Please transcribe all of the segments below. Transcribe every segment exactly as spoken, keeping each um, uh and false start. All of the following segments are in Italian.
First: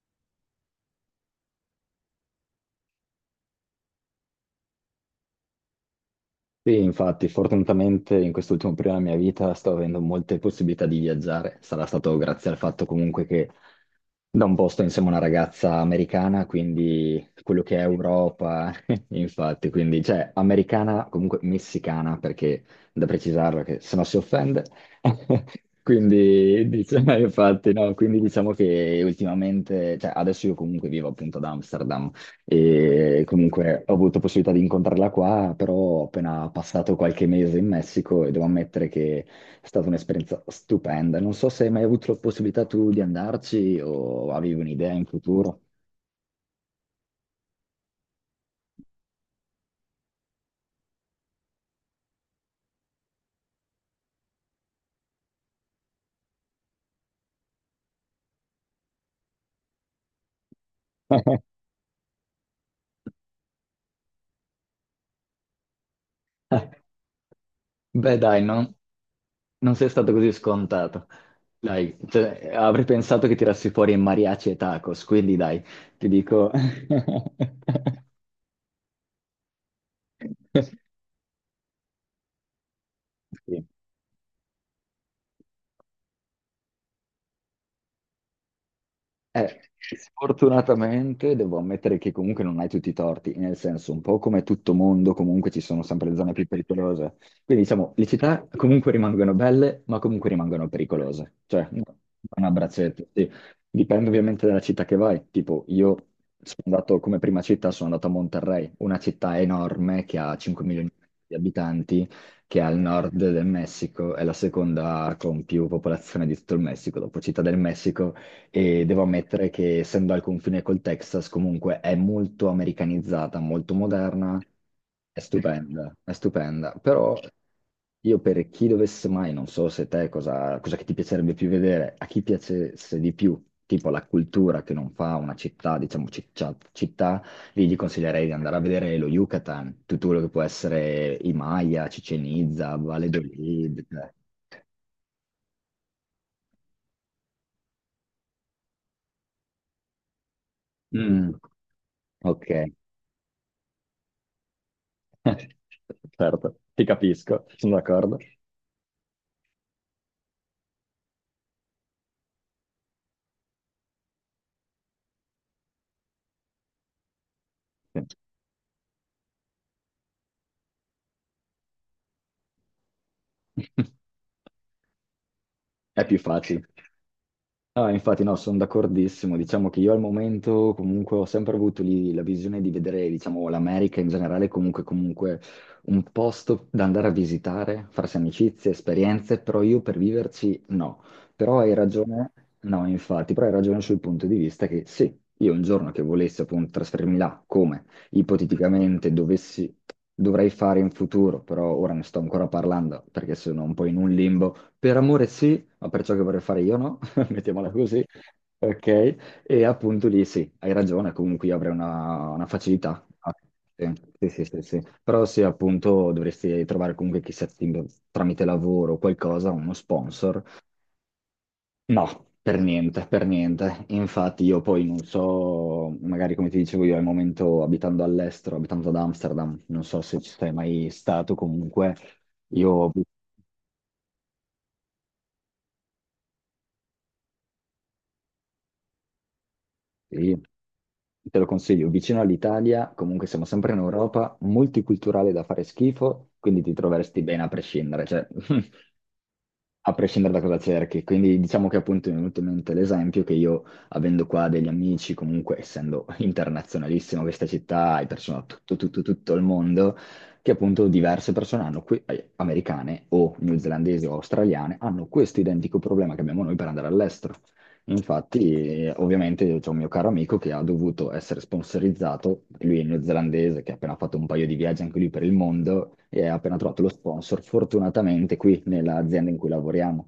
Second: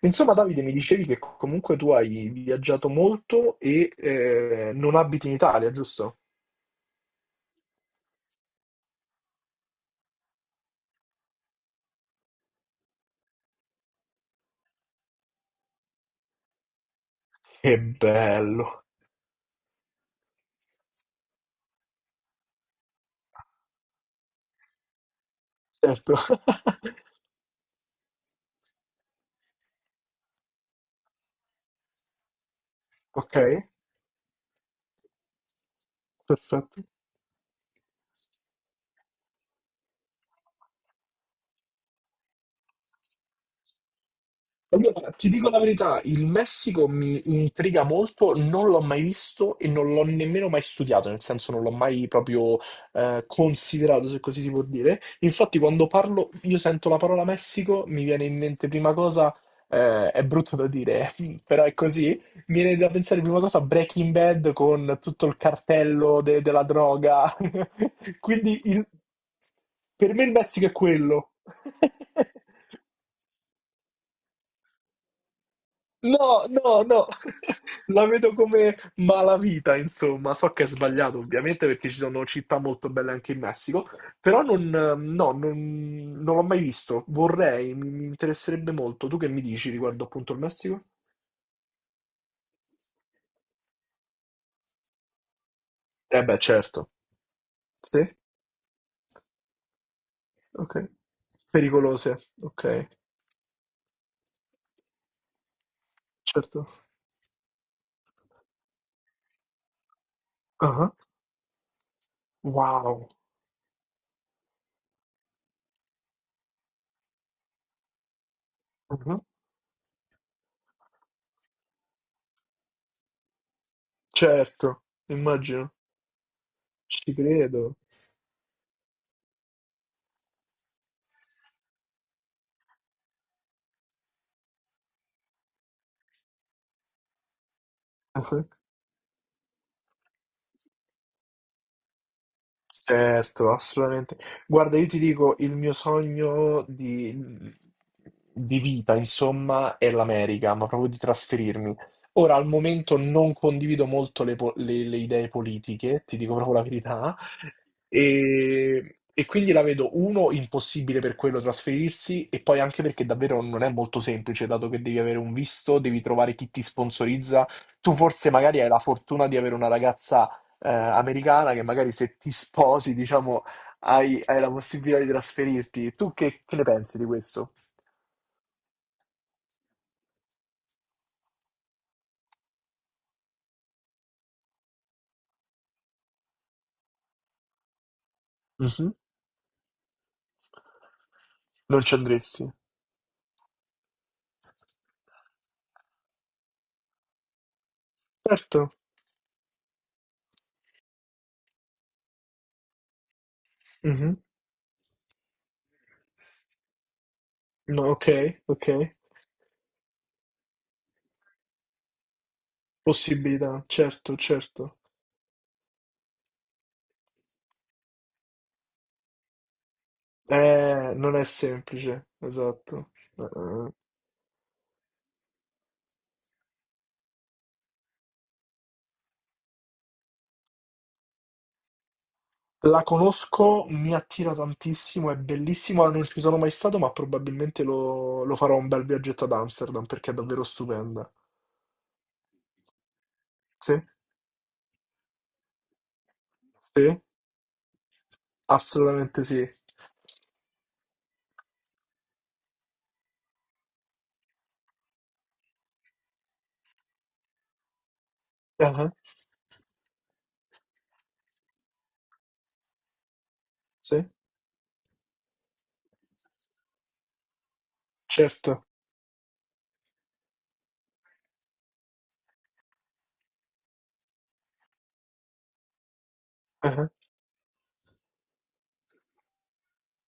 Insomma, Davide, mi dicevi che comunque tu hai viaggiato molto e eh, non abiti in Italia, giusto? Sì, infatti, fortunatamente in quest'ultimo periodo della mia vita sto avendo molte possibilità di viaggiare. Sarà stato grazie al fatto comunque che da un po' sto insieme a una ragazza americana, quindi quello che Che è Europa, bello, infatti, quindi cioè americana, comunque messicana, perché da precisarlo che se no si offende. certo. Quindi diciamo, infatti, no, quindi diciamo che ultimamente, cioè adesso io comunque vivo appunto ad Amsterdam e Ok, comunque ho avuto possibilità di incontrarla qua, però ho appena perfetto. passato qualche mese in Messico e devo ammettere che è stata un'esperienza stupenda. Non so se hai mai avuto la possibilità tu di andarci o avevi un'idea in Allora, ti dico la futuro. verità, il Messico mi intriga molto, non l'ho mai visto e non l'ho nemmeno mai studiato, nel senso non l'ho mai proprio eh, considerato, se così si può dire. Infatti, quando parlo, io sento la parola Messico, mi viene in mente prima cosa, eh, è brutto da dire, però è così, mi viene da pensare prima cosa a Breaking Bad con tutto il cartello de- della droga. Beh, dai, Quindi non, il- non sei per stato me così il Messico è scontato. quello. Dai, cioè, avrei pensato che tirassi fuori mariachi e tacos, quindi dai, ti No, dico. no, no, la vedo come malavita, insomma. So che è sbagliato, ovviamente, perché ci sono città molto belle anche in Sì. Messico, però non, no, non, non l'ho mai visto. Vorrei, mi, mi interesserebbe molto. Tu che mi Eh, dici riguardo appunto il Messico? sfortunatamente devo ammettere che comunque non hai tutti i torti, nel senso, un po' come tutto mondo, comunque ci sono sempre le Eh zone beh, più certo. pericolose. Quindi diciamo, Sì? le città comunque rimangono belle, ma comunque rimangono Ok. pericolose. Cioè, no, Pericolose, un ok. abbraccetto, sì. Dipende ovviamente dalla città che vai. Tipo, io sono Certo. andato come prima città, sono andato a Monterrey, una città enorme che ha 5 Ah, milioni ah. di abitanti, che è al Wow. nord del Messico, è la seconda con più popolazione di tutto il Messico, dopo Città del Messico e Ah, devo ah. ammettere che essendo al confine col Texas comunque è molto americanizzata, molto moderna, Certo, è immagino. stupenda, è stupenda. Però Ci credo. io per chi dovesse mai, non so se te cosa, cosa, che ti piacerebbe più vedere, a chi piacesse di più, tipo la cultura che non fa una città, diciamo ciccia- città, lì gli Ah, consiglierei di ah. andare a vedere lo Yucatan, tutto quello che può essere i Maya, Cicenizza, Certo, Valladolid. eh. assolutamente. Guarda, io ti dico, il mio sogno di, di vita, insomma, è l'America, ma proprio di Mm, trasferirmi. Ora, ok. al momento non condivido molto le, po- le- le idee politiche, ti dico proprio Certo, la ti verità, capisco, sono d'accordo. e, e quindi la vedo, uno, impossibile per quello trasferirsi, e poi anche perché davvero non è molto semplice, dato che devi avere un visto, devi trovare chi ti sponsorizza. Tu forse magari hai la fortuna di avere una ragazza eh, americana che magari se ti sposi, diciamo, hai, hai la possibilità di trasferirti. È Tu più che, che ne facile. pensi di questo? No, infatti no, sono d'accordissimo. Diciamo che io al momento comunque ho sempre avuto lì la visione di vedere, diciamo, l'America in generale comunque, comunque un posto da andare a visitare, farsi amicizie, Mhm. esperienze, però io per viverci no. Però hai Non ci ragione, andresti? no, infatti, però hai ragione sul punto di vista che sì, io un giorno che volessi appunto trasferirmi là, come Certo. ipoteticamente dovessi, dovrei fare in futuro, però ora ne sto ancora parlando perché sono un po' in un Mhm. limbo. Per amore sì, ma per ciò che vorrei fare io no. Mettiamola No, così, ok, ok. ok? E appunto lì sì, hai ragione, comunque io avrei una, una facilità. Ah, Possibilità, sì, certo, sì, sì, sì, certo. sì. Però sì, appunto dovresti trovare comunque chissà ti- tramite lavoro o qualcosa, uno sponsor. Eh, non è No, semplice, per esatto. niente, per niente. Infatti io poi non so, magari come ti dicevo io al momento abitando all'estero, abitando ad Amsterdam, non so se ci sei mai stato comunque, La io. conosco, mi attira tantissimo, è bellissima, non ci sono mai stato, ma probabilmente lo, lo farò un bel viaggetto ad Amsterdam perché è Sì, davvero stupenda. te lo consiglio, vicino all'Italia, comunque siamo sempre in Sì? Europa, multiculturale da fare schifo, quindi ti Sì? troveresti bene a prescindere, cioè Assolutamente sì. a prescindere da cosa cerchi. Quindi diciamo che appunto mi è venuto in mente l'esempio che io, avendo qua degli amici, comunque essendo internazionalissimo questa città, hai persone da tutto, Ah, tutto, tutto il mondo, che appunto diverse persone hanno, qui, eh, americane o sì? newzelandesi o australiane, hanno questo identico problema che abbiamo noi per andare all'estero. Certo. Infatti, eh, ovviamente, c'è un mio caro amico che ha dovuto essere sponsorizzato, lui è neozelandese, che ha appena fatto un paio di viaggi anche lui per il mondo e ha appena trovato lo Ah. sponsor, fortunatamente qui nell'azienda in cui lavoriamo,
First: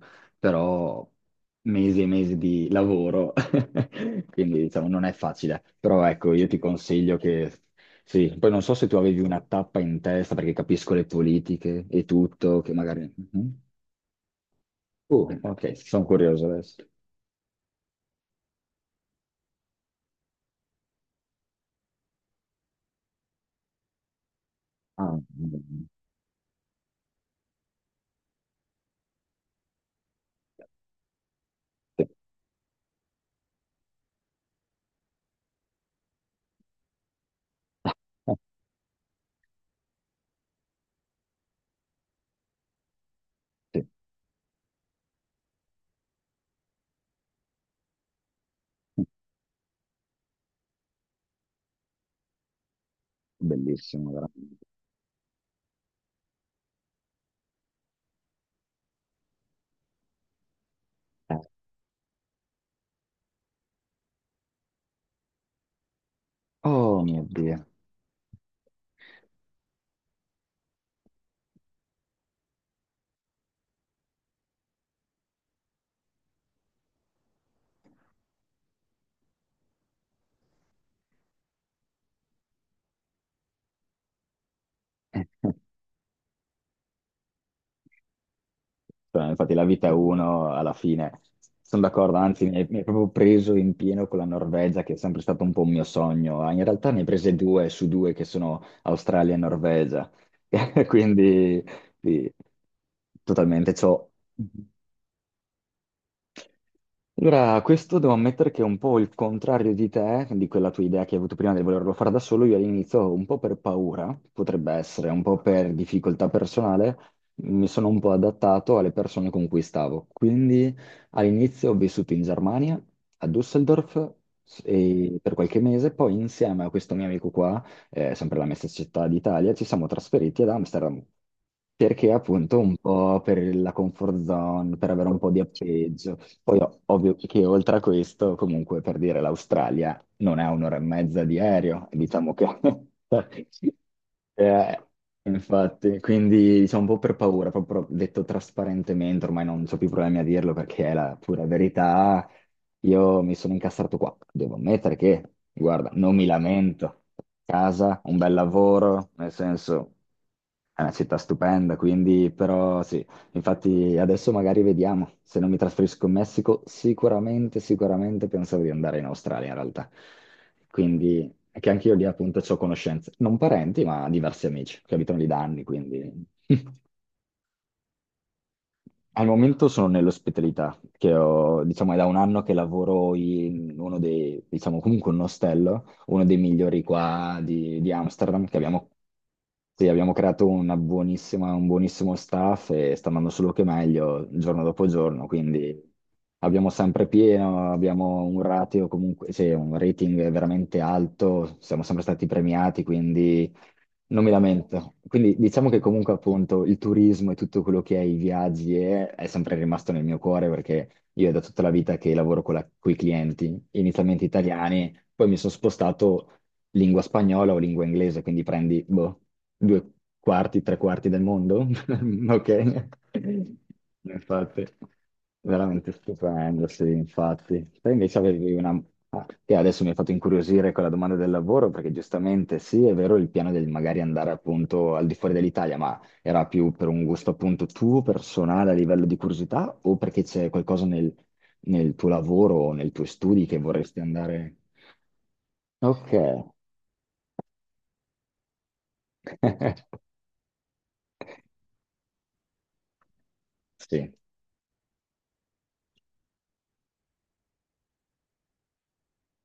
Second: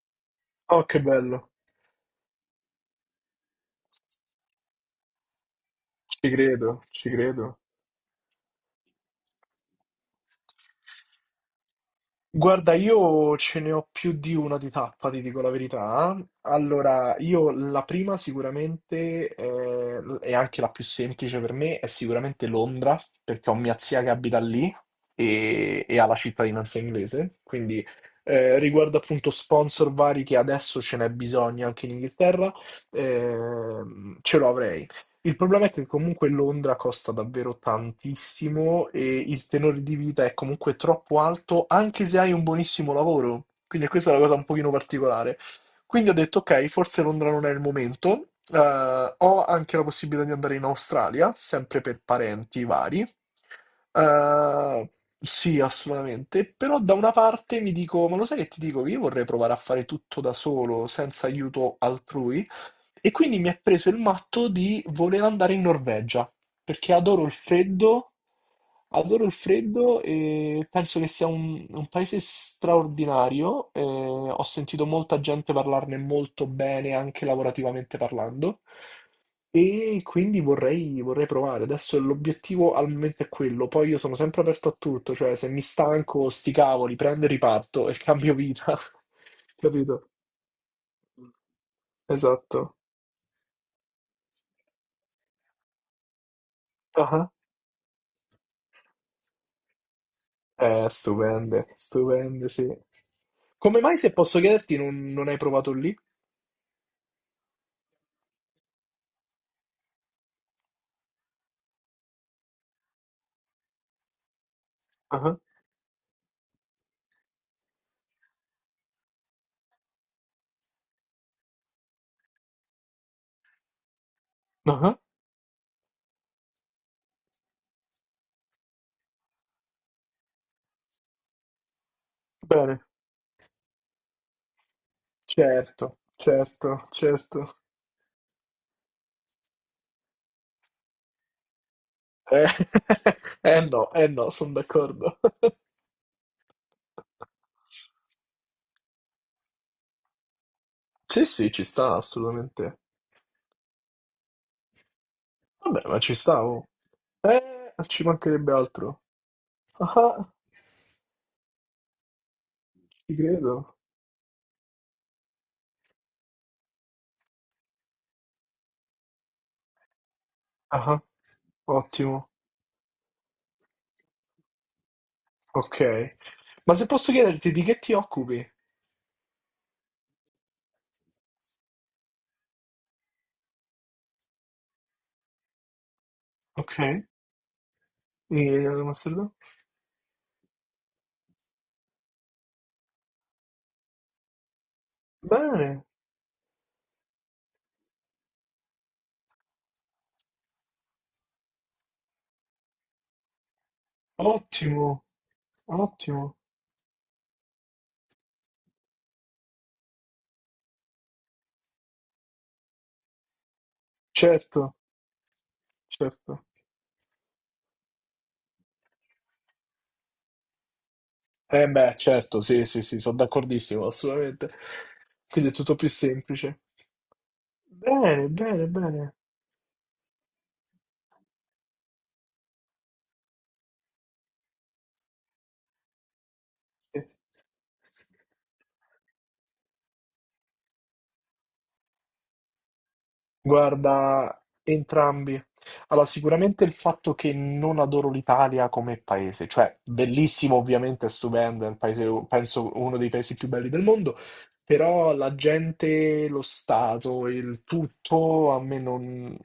Oh, che però bello. mesi e mesi di lavoro, quindi diciamo non è facile, però Ci ecco, io ti credo, ci consiglio che credo. sì, poi non so se tu avevi una tappa in testa perché capisco le politiche e tutto, che Guarda, magari. io Mm? ce ne ho più di una di tappa, ti Oh, dico la ok, sono verità. curioso adesso. Allora, io la prima sicuramente, eh, e anche la più semplice per me, è sicuramente Londra, perché ho mia zia che abita lì Ah, e, mm. e ha la cittadinanza inglese. Quindi, eh, riguardo appunto sponsor vari che adesso ce n'è bisogno anche in Sì. Inghilterra, ehm, ce lo avrei. Il problema è che comunque Londra costa davvero tantissimo e il tenore di vita è comunque troppo alto, anche se hai un buonissimo lavoro. Eh, Quindi questa è la cosa un pochino particolare. Quindi ho detto, ok, forse Londra non è il momento. sì, Eh, ho anche la possibilità di andare in Australia, sempre per parenti vari. bellissimo, veramente. Eh, sì, assolutamente. Però da una parte mi dico, ma lo sai che ti dico? Che io vorrei provare a fare tutto da solo, senza Eh, aiuto altrui. E quindi mi ha preso il matto di voler andare in Norvegia, perché Oh mio adoro il Dio. freddo, adoro il freddo e penso che sia un, un paese straordinario. Eh, ho sentito molta gente parlarne molto bene, anche lavorativamente parlando, e quindi vorrei, vorrei provare. Adesso l'obiettivo al momento è quello, poi io sono sempre aperto a tutto, cioè se mi stanco, sti cavoli, prendo e riparto e cambio vita. Cioè, infatti la vita è Capito? uno alla fine. Sono d'accordo, anzi mi hai mi Esatto. hai proprio preso in pieno con la Norvegia, che è sempre stato un po' un mio sogno. Eh, In realtà ne hai prese due su due che sono Australia e Norvegia. Eh, Quindi stupende, sì, stupende, sì. totalmente Come mai, ciò. se posso chiederti, non, non hai provato lì? Allora, questo devo ammettere che è un po' il contrario di te, di quella tua idea che hai avuto prima di volerlo fare da solo. Io all'inizio, un po' per paura, potrebbe essere, un Ah, po' per difficoltà personale, mi sono un po' adattato alle persone con cui stavo. Quindi all'inizio ho vissuto in Germania, a Düsseldorf, s- ah. e per qualche mese, poi insieme a questo mio amico qua, eh, sempre la mia stessa città d'Italia, ci siamo trasferiti ad Amsterdam. Perché appunto un Bene. po' per la comfort zone, per avere un po' di Certo, appeggio. Poi ov- certo, ovvio che certo. oltre a questo, comunque per dire l'Australia non è un'ora e mezza di aereo, diciamo che. Eh, eh no, eh no, sono Eh, d'accordo. infatti, quindi diciamo un po' per paura, proprio detto trasparentemente, ormai non ho più problemi a dirlo perché è la Sì, pura sì, ci sta verità, assolutamente. io mi sono incastrato qua, devo ammettere che, Vabbè, guarda, ma ci non mi stavo. lamento, Eh, casa, ci un bel mancherebbe altro. lavoro, nel senso. Ah, È una città stupenda, quindi però sì, ci credo. infatti adesso magari vediamo, se non mi trasferisco in Messico, sicuramente, sicuramente pensavo di andare in Australia in realtà. Ah, Quindi, che anche io lì ottimo, appunto ho conoscenze, non parenti, ma diversi amici che abitano lì da anni, ok. quindi Ma se posso chiederti di che ti occupi al momento sono nell'ospitalità, che ho, diciamo, è da un anno che lavoro in uno dei, diciamo, comunque un ostello, uno dei ok. migliori qua di, di, Amsterdam, che In abbiamo, Amsterdam? sì, abbiamo creato una buonissima, un buonissimo staff e sta andando solo che meglio giorno dopo giorno, quindi Bene. abbiamo sempre pieno, abbiamo un ratio comunque, cioè un rating veramente alto, siamo sempre stati premiati, quindi non mi Ottimo, lamento. Quindi diciamo che comunque ottimo, appunto il turismo e tutto quello che è i viaggi è, è sempre rimasto nel mio cuore perché io è da tutta la vita che lavoro con i clienti, inizialmente certo, italiani, poi mi sono spostato certo. lingua spagnola o lingua inglese, quindi prendi, boh, due quarti, tre quarti del mondo. Eh beh, certo, sì, sì, Ok. sì, sono d'accordissimo, assolutamente. Infatti, Quindi è tutto più veramente semplice. stupendo, sì, infatti. Te invece Bene, avevi bene, una. bene. Ah, che adesso mi hai fatto incuriosire con la domanda del lavoro, perché giustamente sì, è vero il piano del magari andare appunto al di fuori dell'Italia, ma era più per Sì. un gusto appunto tuo, personale, a livello di curiosità, o perché c'è qualcosa nel, nel tuo lavoro o nei tuoi studi che vorresti Guarda, andare. entrambi. Allora, Ok. sicuramente il fatto che non adoro l'Italia come paese, cioè bellissimo, ovviamente, è stupendo, è un paese, penso uno dei paesi più belli del Sì, mondo, però la gente, lo Stato, il tutto a me non,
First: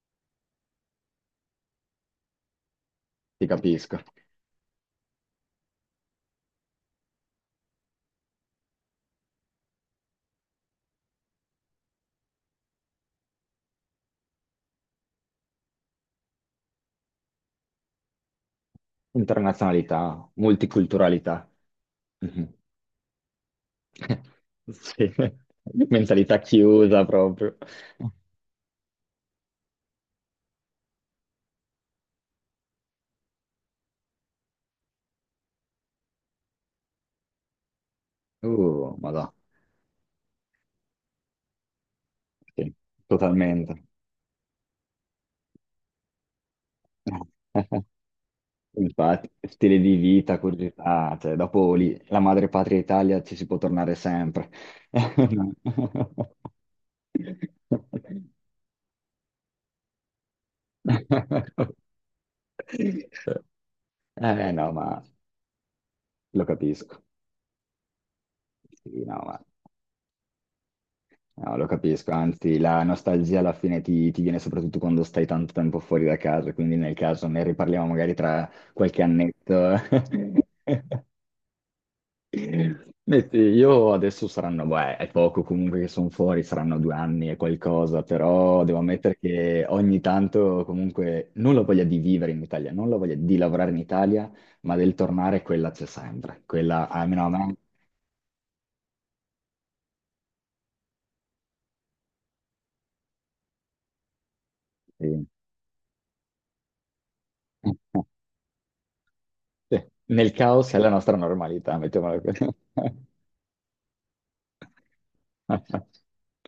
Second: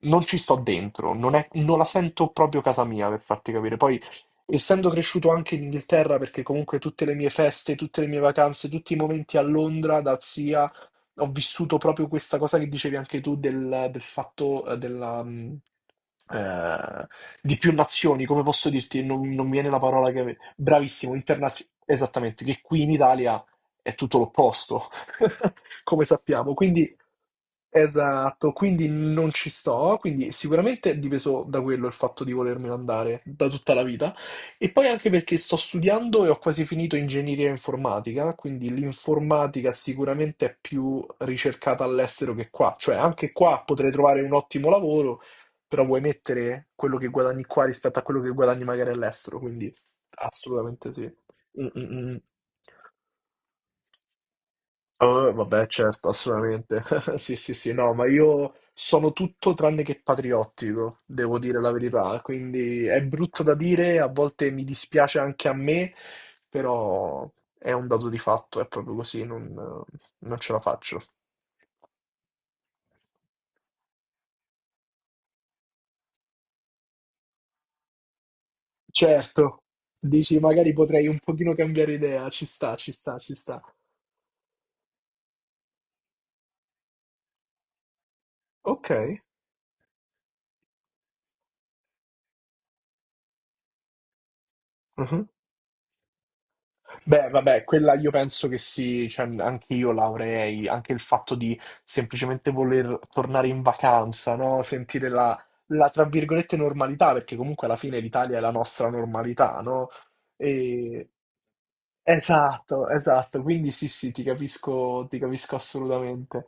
non ci sto dentro, non è- non la sento proprio casa mia, per ti farti capire. capisco. Poi, essendo cresciuto anche in Inghilterra, perché comunque tutte le mie feste, tutte le mie vacanze, tutti i momenti a Londra, da zia ho vissuto proprio questa cosa che dicevi anche tu del, del fatto eh, della, mh, eh, di più nazioni, come posso dirti? Non, non mi viene la Internazionalità, parola che... Bravissimo, multiculturalità. internazionale. Esattamente, Mhm. che qui in Italia è tutto l'opposto, Sì, come mentalità sappiamo. Quindi, chiusa proprio. esatto, quindi non ci sto. Quindi sicuramente è dipeso da quello il fatto di volermelo andare da tutta la vita. E poi anche perché sto studiando e ho quasi finito ingegneria informatica, quindi Uh, madò, l'informatica sicuramente è più ricercata all'estero che sì, qua, cioè anche qua totalmente. potrei trovare un ottimo lavoro, però vuoi mettere quello che guadagni qua rispetto a quello che guadagni magari Infatti, all'estero, quindi stile di vita, assolutamente sì. curiosità, cioè, Mm, dopo lì, mm, mm. la madre patria Italia ci si può tornare sempre. Eh, vabbè, certo, assolutamente. Sì, sì, sì, no, ma io sono tutto tranne che patriottico, devo dire la verità. Quindi è brutto da dire, a Eh volte mi no, ma dispiace anche a me, lo capisco. però è un dato di fatto, è proprio Sì, no, così, ma non, non ce la faccio. no, lo capisco, anzi la nostalgia alla fine ti, ti viene soprattutto quando stai tanto tempo fuori da casa, quindi nel caso ne riparliamo magari tra qualche annetto. Certo, dici magari potrei un pochino cambiare idea, ci sta, ci sta, Beh, ci sì, sta. io adesso saranno, beh, è poco comunque che sono fuori, saranno due anni e qualcosa, però devo Ok. ammettere che ogni tanto comunque non la voglia di vivere in Italia, non la voglia di lavorare in Italia, ma del tornare quella c'è sempre, quella almeno a Beh, me. vabbè, quella io penso che sì, cioè, anche io l'avrei, anche il fatto di semplicemente voler tornare in vacanza, no? Sentire Sì. la, la, tra virgolette, normalità, perché comunque alla fine l'Italia è la nostra normalità, Sì, no? nel caos è la E- nostra normalità, mettiamola così. Esatto, esatto, quindi sì, sì, ti capisco, ti capisco assolutamente.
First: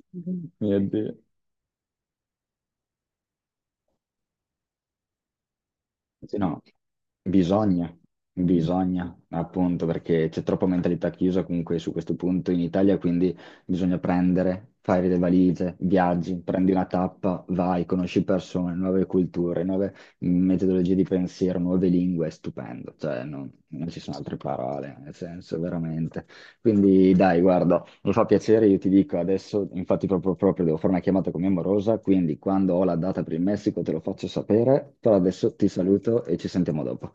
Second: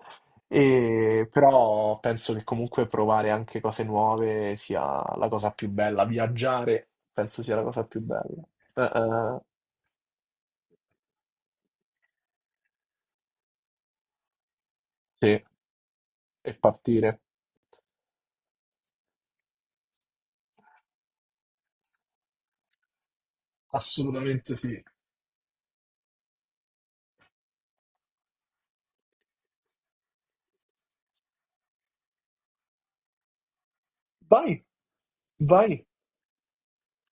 Mio Dio. E- Però penso che comunque provare anche cose nuove sia la cosa più bella, Sì, no, viaggiare penso sia la cosa bisogna, più bella. Eh, bisogna, eh, appunto, perché c'è troppa mentalità chiusa comunque su questo punto in Italia, quindi bisogna prendere, fare le sì. valigie, viaggi, E prendi una partire. tappa, vai, conosci persone, nuove culture, nuove metodologie di pensiero, nuove lingue, è stupendo, cioè non, non ci sono altre Assolutamente sì. parole, nel senso, veramente. Quindi dai, guarda. Mi fa piacere, io ti dico adesso, infatti proprio, proprio devo fare una chiamata con mia morosa, quindi quando ho la data per il Messico te lo faccio Vai, sapere, però adesso ti vai. saluto e ci sentiamo dopo.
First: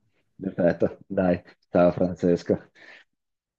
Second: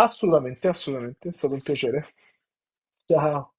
Assolutamente, Perfetto, assolutamente. È dai, stato un ciao piacere. Francesco. Ciao.